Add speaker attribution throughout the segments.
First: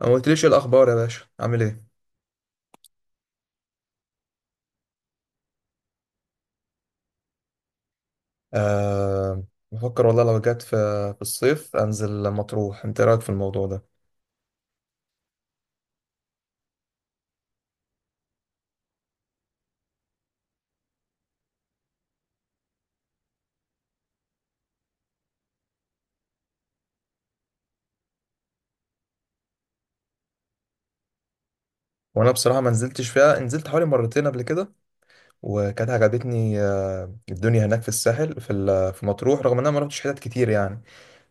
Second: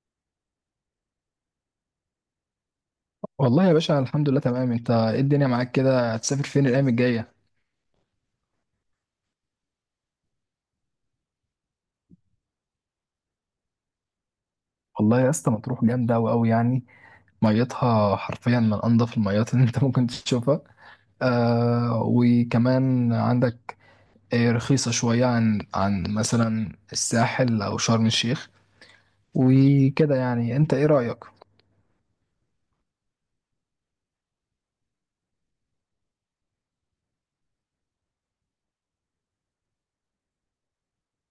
Speaker 1: ما قلتليش إيه الاخبار يا باشا، عامل ايه؟
Speaker 2: والله يا باشا، الحمد لله تمام. انت ايه الدنيا معاك كده؟ هتسافر فين الايام الجايه؟
Speaker 1: آه، بفكر والله، لو جت في الصيف انزل مطروح. انت إيه رايك في الموضوع ده؟
Speaker 2: والله يا اسطى مطروح جامده، قوي يعني. ميتها حرفيا من انضف الميات اللي انت ممكن تشوفها. آه وكمان عندك، آه، رخيصه شويه عن مثلا الساحل او شرم الشيخ وكده. يعني انت ايه رايك؟
Speaker 1: وانا بصراحه ما نزلتش فيها، نزلت حوالي مرتين قبل كده وكانت عجبتني. الدنيا هناك في الساحل في مطروح، رغم ان انا ما رحتش حتت كتير يعني.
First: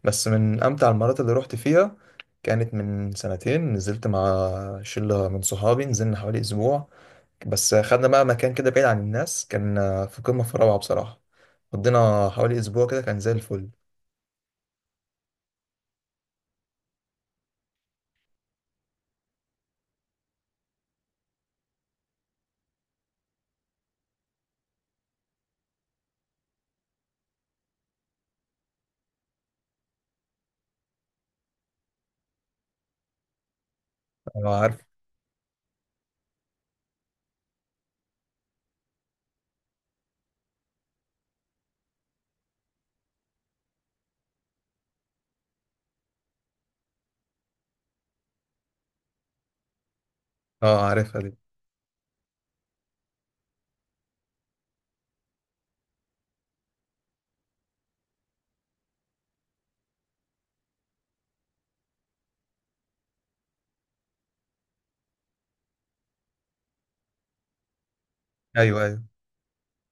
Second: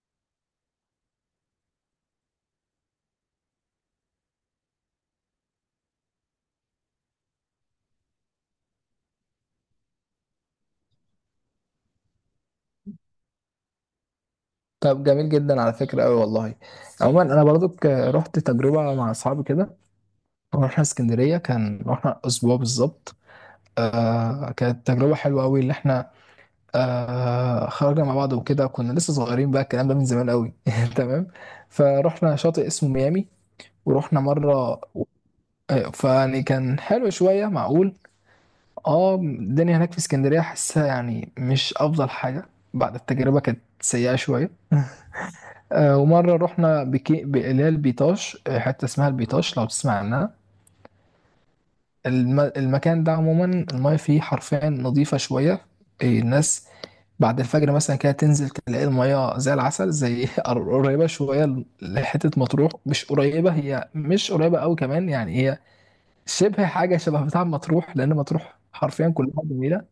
Speaker 1: بس من امتع المرات اللي رحت فيها كانت من سنتين، نزلت مع شله من صحابي، نزلنا حوالي اسبوع. بس خدنا بقى مكان كده بعيد عن الناس، كان في قمه في الروعه بصراحه. قضينا حوالي اسبوع كده كان زي الفل.
Speaker 2: طب جميل جدا على فكرة، أوي والله. عموما أنا برضو رحت تجربة مع أصحابي كده. رحنا اسكندرية، كان رحنا أسبوع بالظبط. آه كانت تجربة حلوة أوي، اللي إحنا آه خرجنا مع بعض وكده. كنا لسه صغيرين، بقى الكلام ده من زمان قوي. تمام. فروحنا شاطئ اسمه ميامي، ورحنا
Speaker 1: اه، عارف.
Speaker 2: مرة. آه، فيعني كان حلو شوية معقول. اه الدنيا هناك في اسكندرية حاسها يعني مش أفضل حاجة، بعد التجربة كانت سيئة شوية. آه ومرة رحنا اللي هي البيطاش، آه، حتة اسمها البيطاش لو تسمع عنها.
Speaker 1: اه، عارفها دي.
Speaker 2: المكان ده عموما، المايه فيه حرفيا نظيفة شوية. آه، الناس بعد الفجر مثلا كده تنزل تلاقي المية زي العسل، زي قريبة شوية لحتة مطروح. مش قريبة، هي مش قريبة أوي كمان يعني. هي شبه حاجة شبه بتاع مطروح، لأن مطروح
Speaker 1: ايوه، ايوه.
Speaker 2: حرفيا كلها جميلة.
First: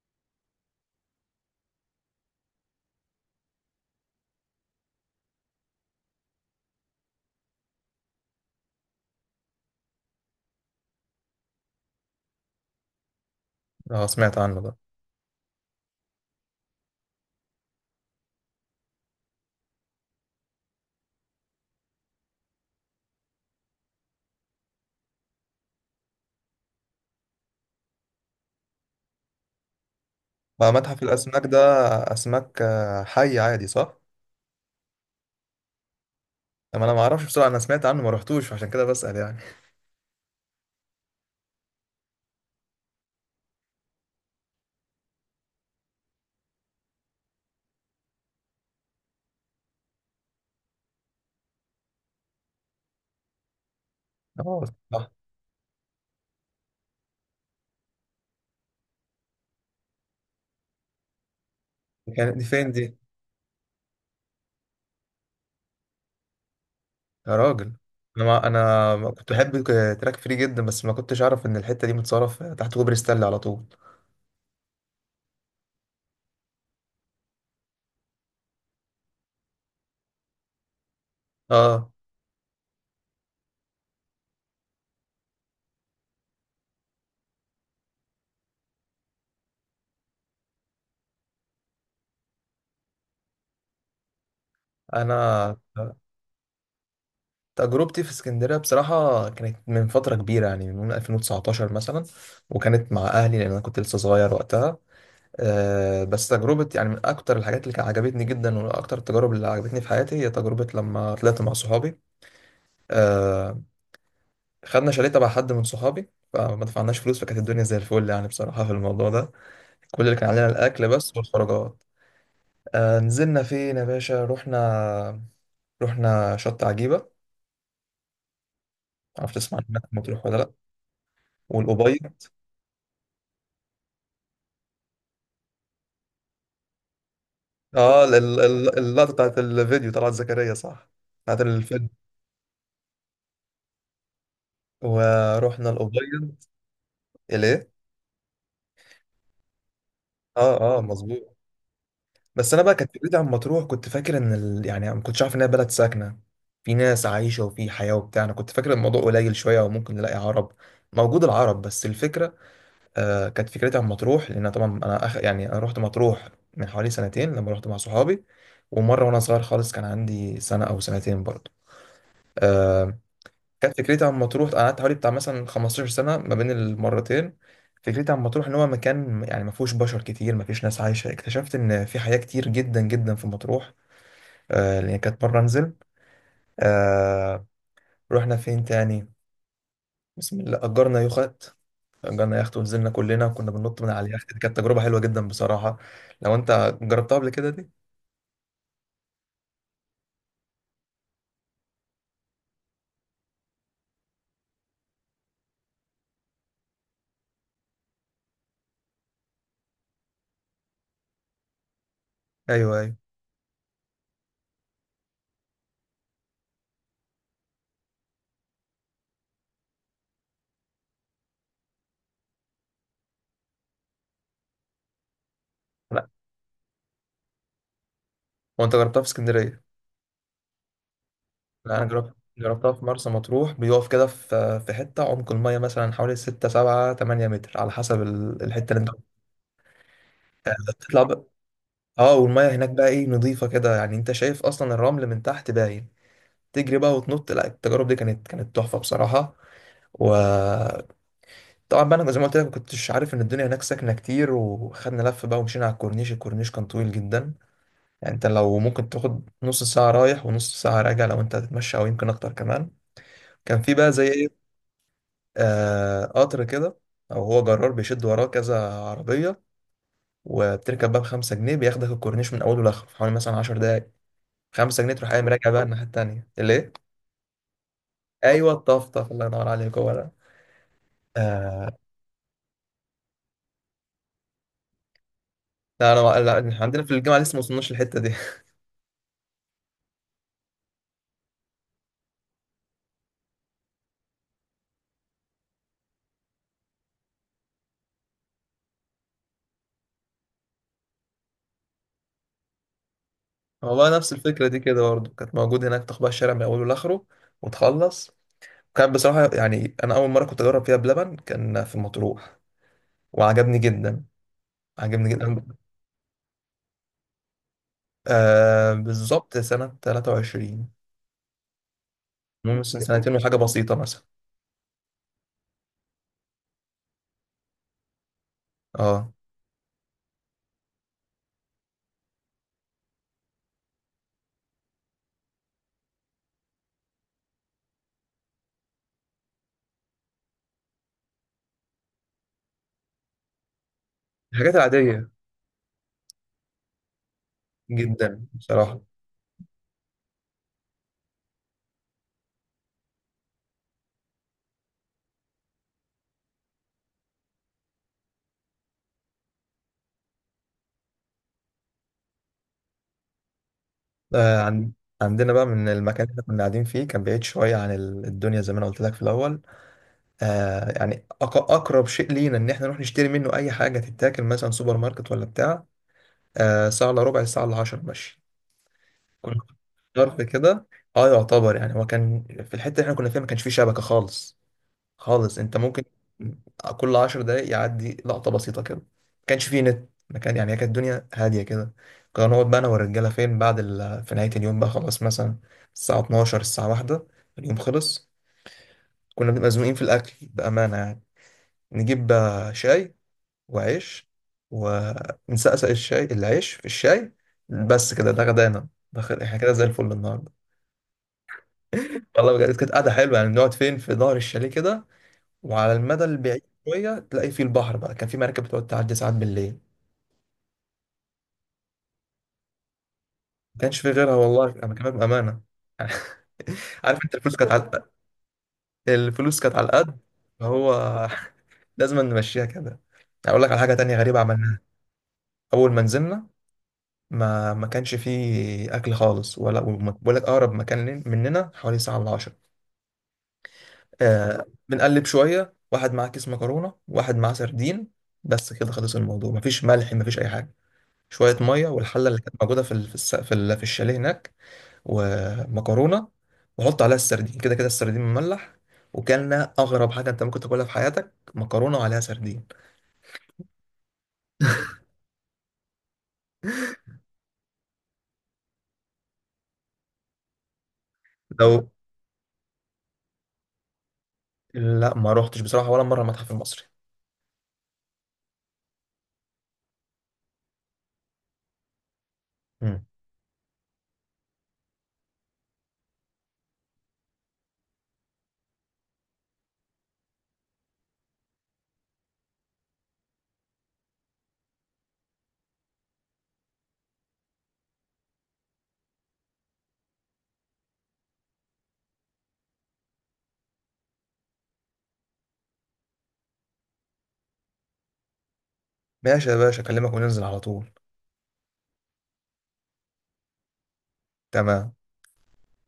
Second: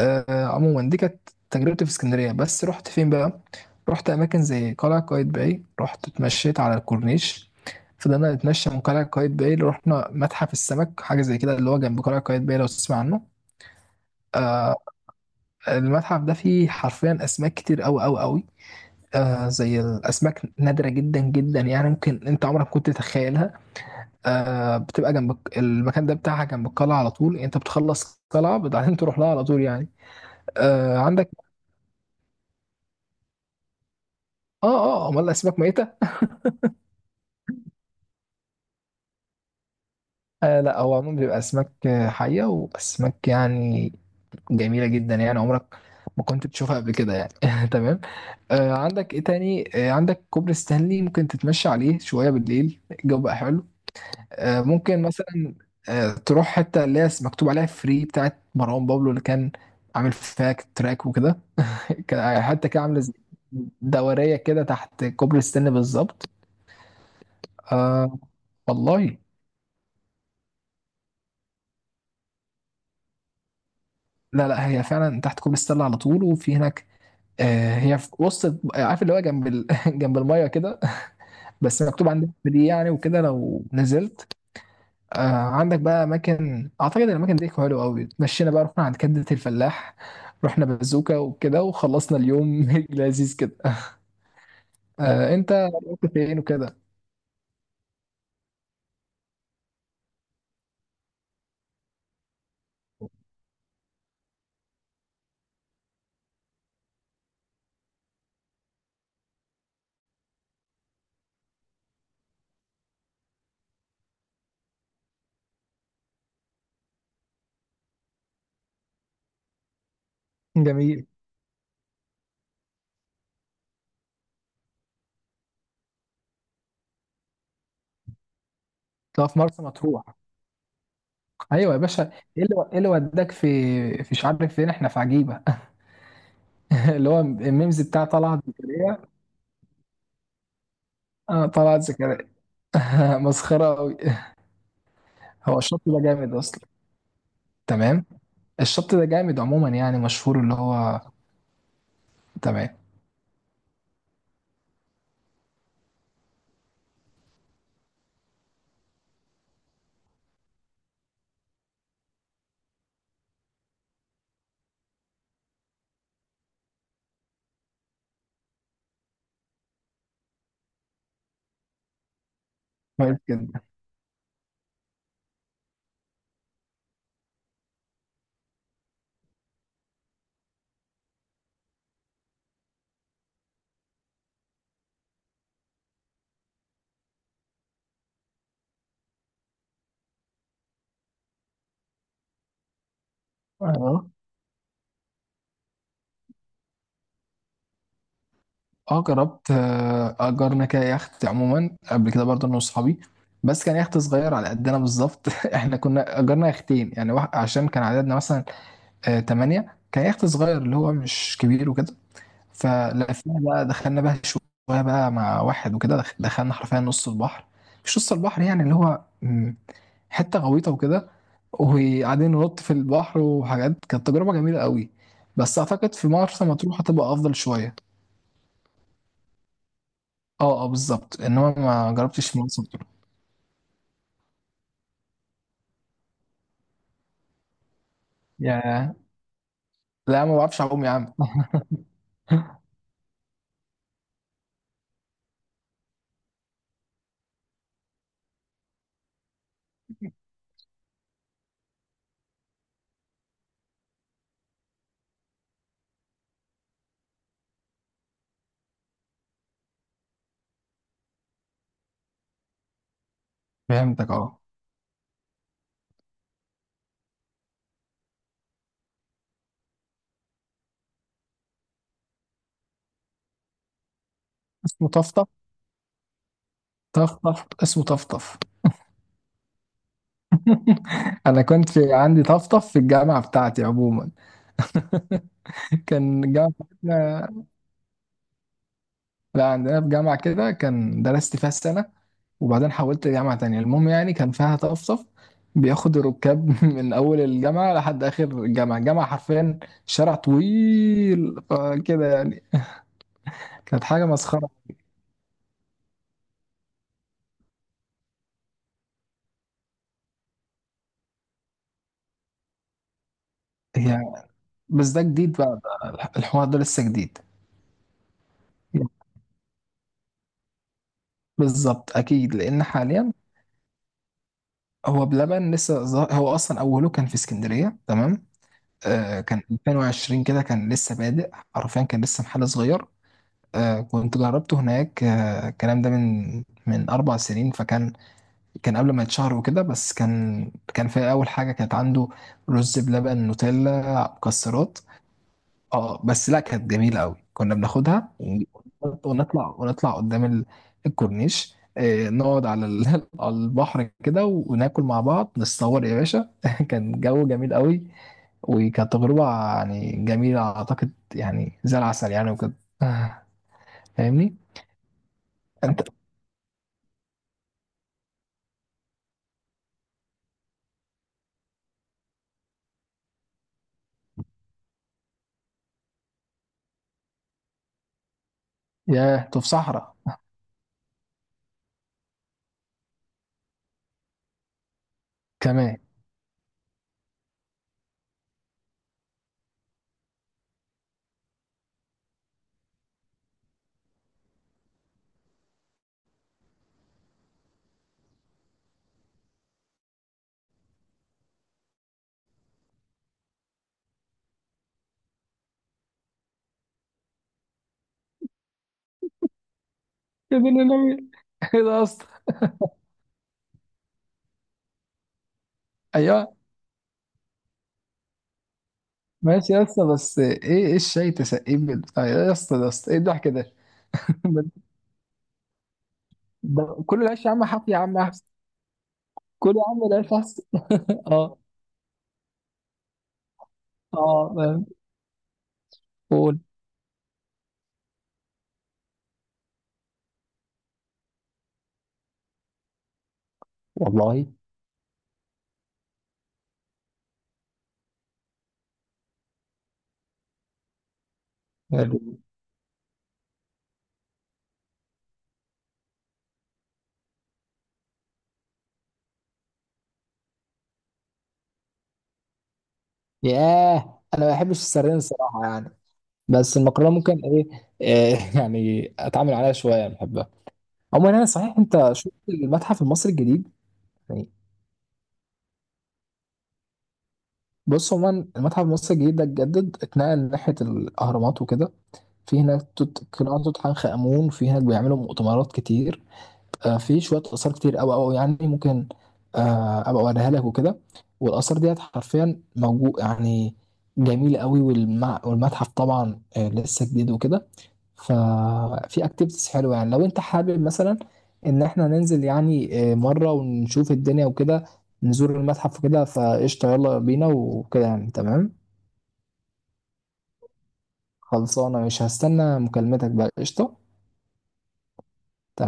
Speaker 2: آه، عموما دي كانت تجربتي في اسكندرية. بس رحت فين بقى؟ رحت أماكن زي قلعة قايتباي، رحت اتمشيت على الكورنيش. فضلنا نتمشى من قلعة قايتباي، رحنا متحف السمك، حاجة زي كده اللي هو جنب قلعة قايتباي لو تسمع عنه.
Speaker 1: اه، سمعت عنه ده.
Speaker 2: آه، المتحف ده فيه حرفيا أسماك كتير أوي أوي أوي. آه زي الأسماك نادرة جدا جدا يعني، ممكن أنت عمرك كنت تتخيلها. آه بتبقى جنب المكان ده بتاعها جنب القلعة على طول يعني. أنت بتخلص قلعة بعدين تروح لها على طول يعني.
Speaker 1: ما
Speaker 2: آه
Speaker 1: متحف
Speaker 2: عندك.
Speaker 1: الاسماك ده اسماك حي عادي صح؟
Speaker 2: آه، أمال الأسماك ميتة؟
Speaker 1: ما انا ما اعرفش بصراحه، انا سمعت عنه ما رحتوش عشان كده بسال يعني.
Speaker 2: آه لا، هو عموما بيبقى أسماك آه، حية وأسماك يعني جميلة جدا. يعني عمرك ما كنت تشوفها قبل كده يعني. تمام. آه عندك إيه تاني؟ آه عندك كوبري ستانلي، ممكن تتمشى عليه شوية بالليل، الجو بقى حلو. آه،
Speaker 1: اه،
Speaker 2: ممكن
Speaker 1: صح.
Speaker 2: مثلا آه، تروح حتة اللي هي مكتوب عليها فري، بتاعت مروان بابلو اللي كان عامل فيها تراك وكده. كان
Speaker 1: دي
Speaker 2: حتى
Speaker 1: فين
Speaker 2: كده
Speaker 1: دي؟
Speaker 2: عاملة زي دورية كده تحت كوبري ستانلي بالظبط.
Speaker 1: يا راجل.
Speaker 2: آه
Speaker 1: انا ما
Speaker 2: والله،
Speaker 1: كنت بحب تراك فري جدا، بس ما كنتش اعرف ان الحته دي متصرف تحت كوبري ستانلي على طول.
Speaker 2: لا هي فعلا تحت كوبري ستانلي على طول، وفي هناك آه، هي في وسط، عارف اللي هو جنب ال... جنب المية كده. بس
Speaker 1: اه،
Speaker 2: مكتوب عندها فري يعني، وكده لو نزلت. آه عندك بقى اماكن، اعتقد الاماكن دي حلوه قوي. اتمشينا بقى، رحنا عند كبده الفلاح، رحنا بازوكا وكده، وخلصنا اليوم لذيذ كده. آه انت
Speaker 1: انا
Speaker 2: رحت فين وكده؟
Speaker 1: تجربتي في اسكندريه بصراحه كانت من فتره كبيره، يعني من 2019 مثلا، وكانت مع اهلي لان انا كنت لسه صغير وقتها. بس تجربة يعني من أكتر الحاجات اللي كانت عجبتني جدا، وأكتر التجارب اللي عجبتني في حياتي هي تجربة لما طلعت مع صحابي. آه، خدنا شاليه تبع حد من صحابي فما دفعناش فلوس، فكانت الدنيا زي الفل يعني بصراحة في الموضوع ده. كل اللي كان علينا الأكل
Speaker 2: جميل.
Speaker 1: بس والخروجات. آه، نزلنا فين يا باشا؟ رحنا شط عجيبة،
Speaker 2: طب
Speaker 1: معرفش
Speaker 2: في
Speaker 1: تسمع
Speaker 2: مرسى
Speaker 1: عنها في
Speaker 2: مطروح؟
Speaker 1: مطروح ولا لأ،
Speaker 2: ايوه يا باشا،
Speaker 1: والقبيض.
Speaker 2: ايه اللي وداك في مش عارف فين، احنا في عجيبه؟ اللي هو الميمز
Speaker 1: اه،
Speaker 2: بتاع طلعت زكريا.
Speaker 1: اللقطة بتاعت الفيديو طلعت زكريا صح، بتاعت
Speaker 2: اه طلعت
Speaker 1: الفيلم.
Speaker 2: زكريا. مسخره قوي. هو
Speaker 1: ورحنا
Speaker 2: الشط ده جامد
Speaker 1: القبيض.
Speaker 2: اصلا.
Speaker 1: ليه؟
Speaker 2: تمام. الشط ده جامد عموما يعني، مشهور اللي
Speaker 1: اه، اه،
Speaker 2: هو.
Speaker 1: مظبوط. بس انا
Speaker 2: تمام،
Speaker 1: بقى كانت فكرتي عن مطروح، كنت فاكر ان يعني ما كنتش عارف انها بلد ساكنه، في ناس عايشه وفي حياه وبتاع. انا كنت فاكر الموضوع قليل شويه وممكن نلاقي عرب، موجود العرب، بس الفكره. كانت فكرتي عن مطروح لان طبعا انا يعني انا رحت مطروح من حوالي سنتين لما رحت مع صحابي. ومره وانا صغير خالص كان عندي سنه او سنتين برضه. آه،
Speaker 2: كويس جدا.
Speaker 1: كانت فكرتي عن مطروح، انا قعدت حوالي بتاع مثلا 15 سنه ما بين المرتين. فكرتي عن مطروح ان هو مكان يعني ما فيهوش بشر كتير، ما فيش ناس عايشه. اكتشفت ان في حياه كتير جدا جدا في مطروح. لأن كانت مرة أنزل. آه رحنا فين تاني؟ بسم الله، أجرنا يخت ونزلنا كلنا وكنا بننط من على
Speaker 2: اه.
Speaker 1: اليخت، دي كانت تجربة حلوة جدا بصراحة. لو أنت جربتها قبل كده دي؟
Speaker 2: اه جربت، آه، اجرنا كده يخت عموما قبل كده برضه انا واصحابي، بس كان يخت صغير على قدنا بالظبط. احنا كنا اجرنا يختين يعني، واحد عشان كان عددنا مثلا آه، 8. كان يخت صغير اللي هو مش كبير وكده.
Speaker 1: أيوه، أيوه.
Speaker 2: فلفينا بقى، دخلنا بقى شوية بقى مع واحد وكده، دخلنا حرفيا نص البحر. مش نص البحر يعني، اللي هو حتة غويطة وكده، وقاعدين ننط في البحر وحاجات. كانت تجربة جميلة قوي. بس اعتقد في
Speaker 1: لا،
Speaker 2: مرسى مطروح هتبقى افضل شوية.
Speaker 1: هو أنت جربتها في اسكندرية.
Speaker 2: اه اه بالظبط، انما
Speaker 1: لا، أنا
Speaker 2: ما جربتش مرسى
Speaker 1: جربتها في
Speaker 2: مطروح.
Speaker 1: مرسى مطروح، بيقف كده في حتة عمق المية مثلا حوالي 6 7 8 متر على حسب الحتة اللي أنت
Speaker 2: يا لا، ما بعرفش اعوم يا
Speaker 1: بتطلع
Speaker 2: عم.
Speaker 1: بقى. اه، والمية هناك بقى ايه نظيفة كده، يعني انت شايف اصلا الرمل من تحت باين. تجري بقى وتنط، لا التجارب دي كانت تحفة بصراحة. وطبعا بقى انا زي ما قلت لك ما كنتش عارف ان الدنيا هناك ساكنه كتير، وخدنا لف بقى ومشينا على الكورنيش. الكورنيش كان طويل جدا يعني، انت لو ممكن تاخد نص ساعه رايح ونص ساعه راجع لو انت هتتمشى، او يمكن اكتر كمان. كان في بقى زي
Speaker 2: فهمتك اه.
Speaker 1: ايه، قطر كده، او هو جرار بيشد وراه كذا عربيه. وبتركب بقى بخمسة جنيه، بياخدك الكورنيش من اوله لاخره في حوالي مثلا 10 دقايق. خمسة
Speaker 2: اسمه
Speaker 1: جنيه تروح
Speaker 2: طفطف.
Speaker 1: قايم راجع بقى الناحيه التانيه. ليه؟
Speaker 2: طفطف، اسمه طفطف.
Speaker 1: ايوه، الطفطف الله ينور عليك هو ده.
Speaker 2: انا
Speaker 1: آه،
Speaker 2: كنت عندي طفطف في الجامعه بتاعتي عموما.
Speaker 1: لا، انا
Speaker 2: كان
Speaker 1: لا،
Speaker 2: الجامعه
Speaker 1: إحنا عندنا في الجامعه لسه ما
Speaker 2: بتاعتنا.
Speaker 1: وصلناش للحته دي.
Speaker 2: لا عندنا في جامعه كده كان درست فيها السنه، وبعدين حولت لجامعه تانية. المهم يعني كان فيها طفطف، بياخد الركاب من اول الجامعه لحد اخر الجامعه. الجامعه حرفيا شارع طويل آه، كده يعني.
Speaker 1: هو
Speaker 2: كانت
Speaker 1: بقى
Speaker 2: حاجه
Speaker 1: نفس الفكرة
Speaker 2: مسخره.
Speaker 1: دي كده برضه كانت موجود هناك، تاخد بقى الشارع من أوله لآخره وتخلص. كان بصراحة يعني أنا أول مرة كنت أجرب فيها بلبن كان في مطروح، وعجبني
Speaker 2: هي
Speaker 1: جدا.
Speaker 2: بس ده
Speaker 1: عجبني
Speaker 2: جديد
Speaker 1: جدا
Speaker 2: بقى، بقى الحوار ده لسه جديد.
Speaker 1: بالظبط سنة 23.
Speaker 2: بالظبط، اكيد
Speaker 1: المهم
Speaker 2: لان
Speaker 1: مثلا
Speaker 2: حاليا
Speaker 1: سنتين وحاجة بسيطة مثلا.
Speaker 2: هو بلبن لسه هو اصلا اوله كان في اسكندريه. تمام،
Speaker 1: اه،
Speaker 2: آه كان 2020 كده، كان لسه بادئ حرفيا، كان لسه محل صغير. آه كنت جربته هناك. آه الكلام ده من 4 سنين، فكان كان قبل ما يتشهر وكده. بس كان في اول حاجه كانت عنده رز بلبن نوتيلا
Speaker 1: الحاجات
Speaker 2: مكسرات.
Speaker 1: العادية
Speaker 2: اه بس لا، كانت جميله قوي. كنا
Speaker 1: جدا بصراحة.
Speaker 2: ونطلع قدام الكورنيش، آه، نقعد على على البحر كده، وناكل مع بعض، نتصور يا باشا. كان جو جميل قوي، وكانت تجربه يعني جميله، اعتقد يعني زي العسل يعني وكده. آه، فاهمني؟
Speaker 1: آه عن عندنا بقى من
Speaker 2: انت
Speaker 1: المكان اللي كنا قاعدين فيه، كان بعيد شوية عن الدنيا زي ما أنا قلت لك في الأول. يعني أقرب شيء لينا إن إحنا نروح نشتري منه أي حاجة تتاكل مثلا، سوبر ماركت ولا بتاع، ساعة إلا ربع، ساعة إلا 10 ماشي.
Speaker 2: يا
Speaker 1: كنا
Speaker 2: في صحراء
Speaker 1: ضرب كده. اه، يعتبر يعني. هو كان في الحتة اللي احنا كنا فيها ما كانش فيه شبكة خالص خالص. انت
Speaker 2: كمان؟
Speaker 1: ممكن كل 10 دقايق يعدي لقطة بسيطة كده. ما كانش فيه نت، ما كان يعني. هي كانت الدنيا هادية كده. كنا نقعد بقى انا والرجالة فين بعد في نهاية اليوم بقى خلاص، مثلا الساعة 12 الساعة 1 اليوم خلص. كنا بنبقى مزنوقين في الأكل بأمانة يعني، نجيب بقى شاي وعيش ونسقسق الشاي، العيش في الشاي بس كده ده غدانا، ده احنا كده زي الفل النهارده.
Speaker 2: يا دين النبي. ايه ده يا اسطى؟
Speaker 1: والله بجد كانت قعده حلوه يعني، نقعد فين في ظهر الشاليه كده، وعلى المدى
Speaker 2: ايوه.
Speaker 1: البعيد شويه تلاقي فيه البحر بقى، كان في مراكب بتقعد تعدي ساعات
Speaker 2: ماشي
Speaker 1: بالليل.
Speaker 2: يا اسطى، بس ايه الشاي تسقيه آه، يا اسطى يا اسطى ايه الضحك ده؟
Speaker 1: ما كانش في غيرها والله، انا كمان بامانه.
Speaker 2: ده
Speaker 1: عارف
Speaker 2: كل
Speaker 1: انت
Speaker 2: العيش يا عم حافي يا عم.
Speaker 1: الفلوس كانت
Speaker 2: كل يا
Speaker 1: على
Speaker 2: عم
Speaker 1: القد.
Speaker 2: العيش احسن.
Speaker 1: فهو
Speaker 2: اه.
Speaker 1: لازم نمشيها كده. اقول لك على حاجه تانية غريبه
Speaker 2: اه
Speaker 1: عملناها
Speaker 2: فاهم.
Speaker 1: اول ما نزلنا.
Speaker 2: قول.
Speaker 1: ما كانش فيه اكل خالص ولا، بقول لك اقرب مكان مننا حوالي ساعه الا 10.
Speaker 2: والله
Speaker 1: بنقلب شويه، واحد معاه كيس مكرونه، واحد معاه سردين، بس كده خلص الموضوع. مفيش ملح مفيش اي حاجه، شويه ميه
Speaker 2: حلو.
Speaker 1: والحله اللي كانت موجوده في ال- في الس- في ال- في الشاليه هناك، ومكرونه. وحط عليها السردين، كده كده السردين مملح وكلنا اغرب حاجه انت ممكن تاكلها في حياتك، مكرونه وعليها سردين.
Speaker 2: ياه، انا ما بحبش السردين الصراحه يعني، بس المكرونه ممكن ايه, إيه. يعني اتعامل عليها شويه بحبها. عموما انا صحيح،
Speaker 1: لو
Speaker 2: انت شفت المتحف المصري الجديد؟ يعني
Speaker 1: لا ما روحتش بصراحه ولا مره المتحف المصري.
Speaker 2: بص، عموما المتحف المصري الجديد ده اتجدد، اتنقل ناحيه الاهرامات وكده. في هناك
Speaker 1: مم.
Speaker 2: قناع توت عنخ امون. في هناك بيعملوا مؤتمرات كتير، آه، في شويه اثار كتير قوي قوي يعني. ممكن آه، ابقى اوريها لك وكده. والاثار ديت حرفيا موجود يعني، جميله قوي. والمتحف طبعا آه، لسه جديد وكده. ففي اكتيفيتيز حلوه، يعني لو انت حابب مثلا ان احنا ننزل يعني آه، مره ونشوف الدنيا وكده، نزور المتحف وكده. فقشطه يلا بينا وكده يعني، تمام.
Speaker 1: ماشي يا باشا، اكلمك وننزل على طول.
Speaker 2: خلصانه، مش هستنى مكالمتك بقى، قشطه.
Speaker 1: تمام.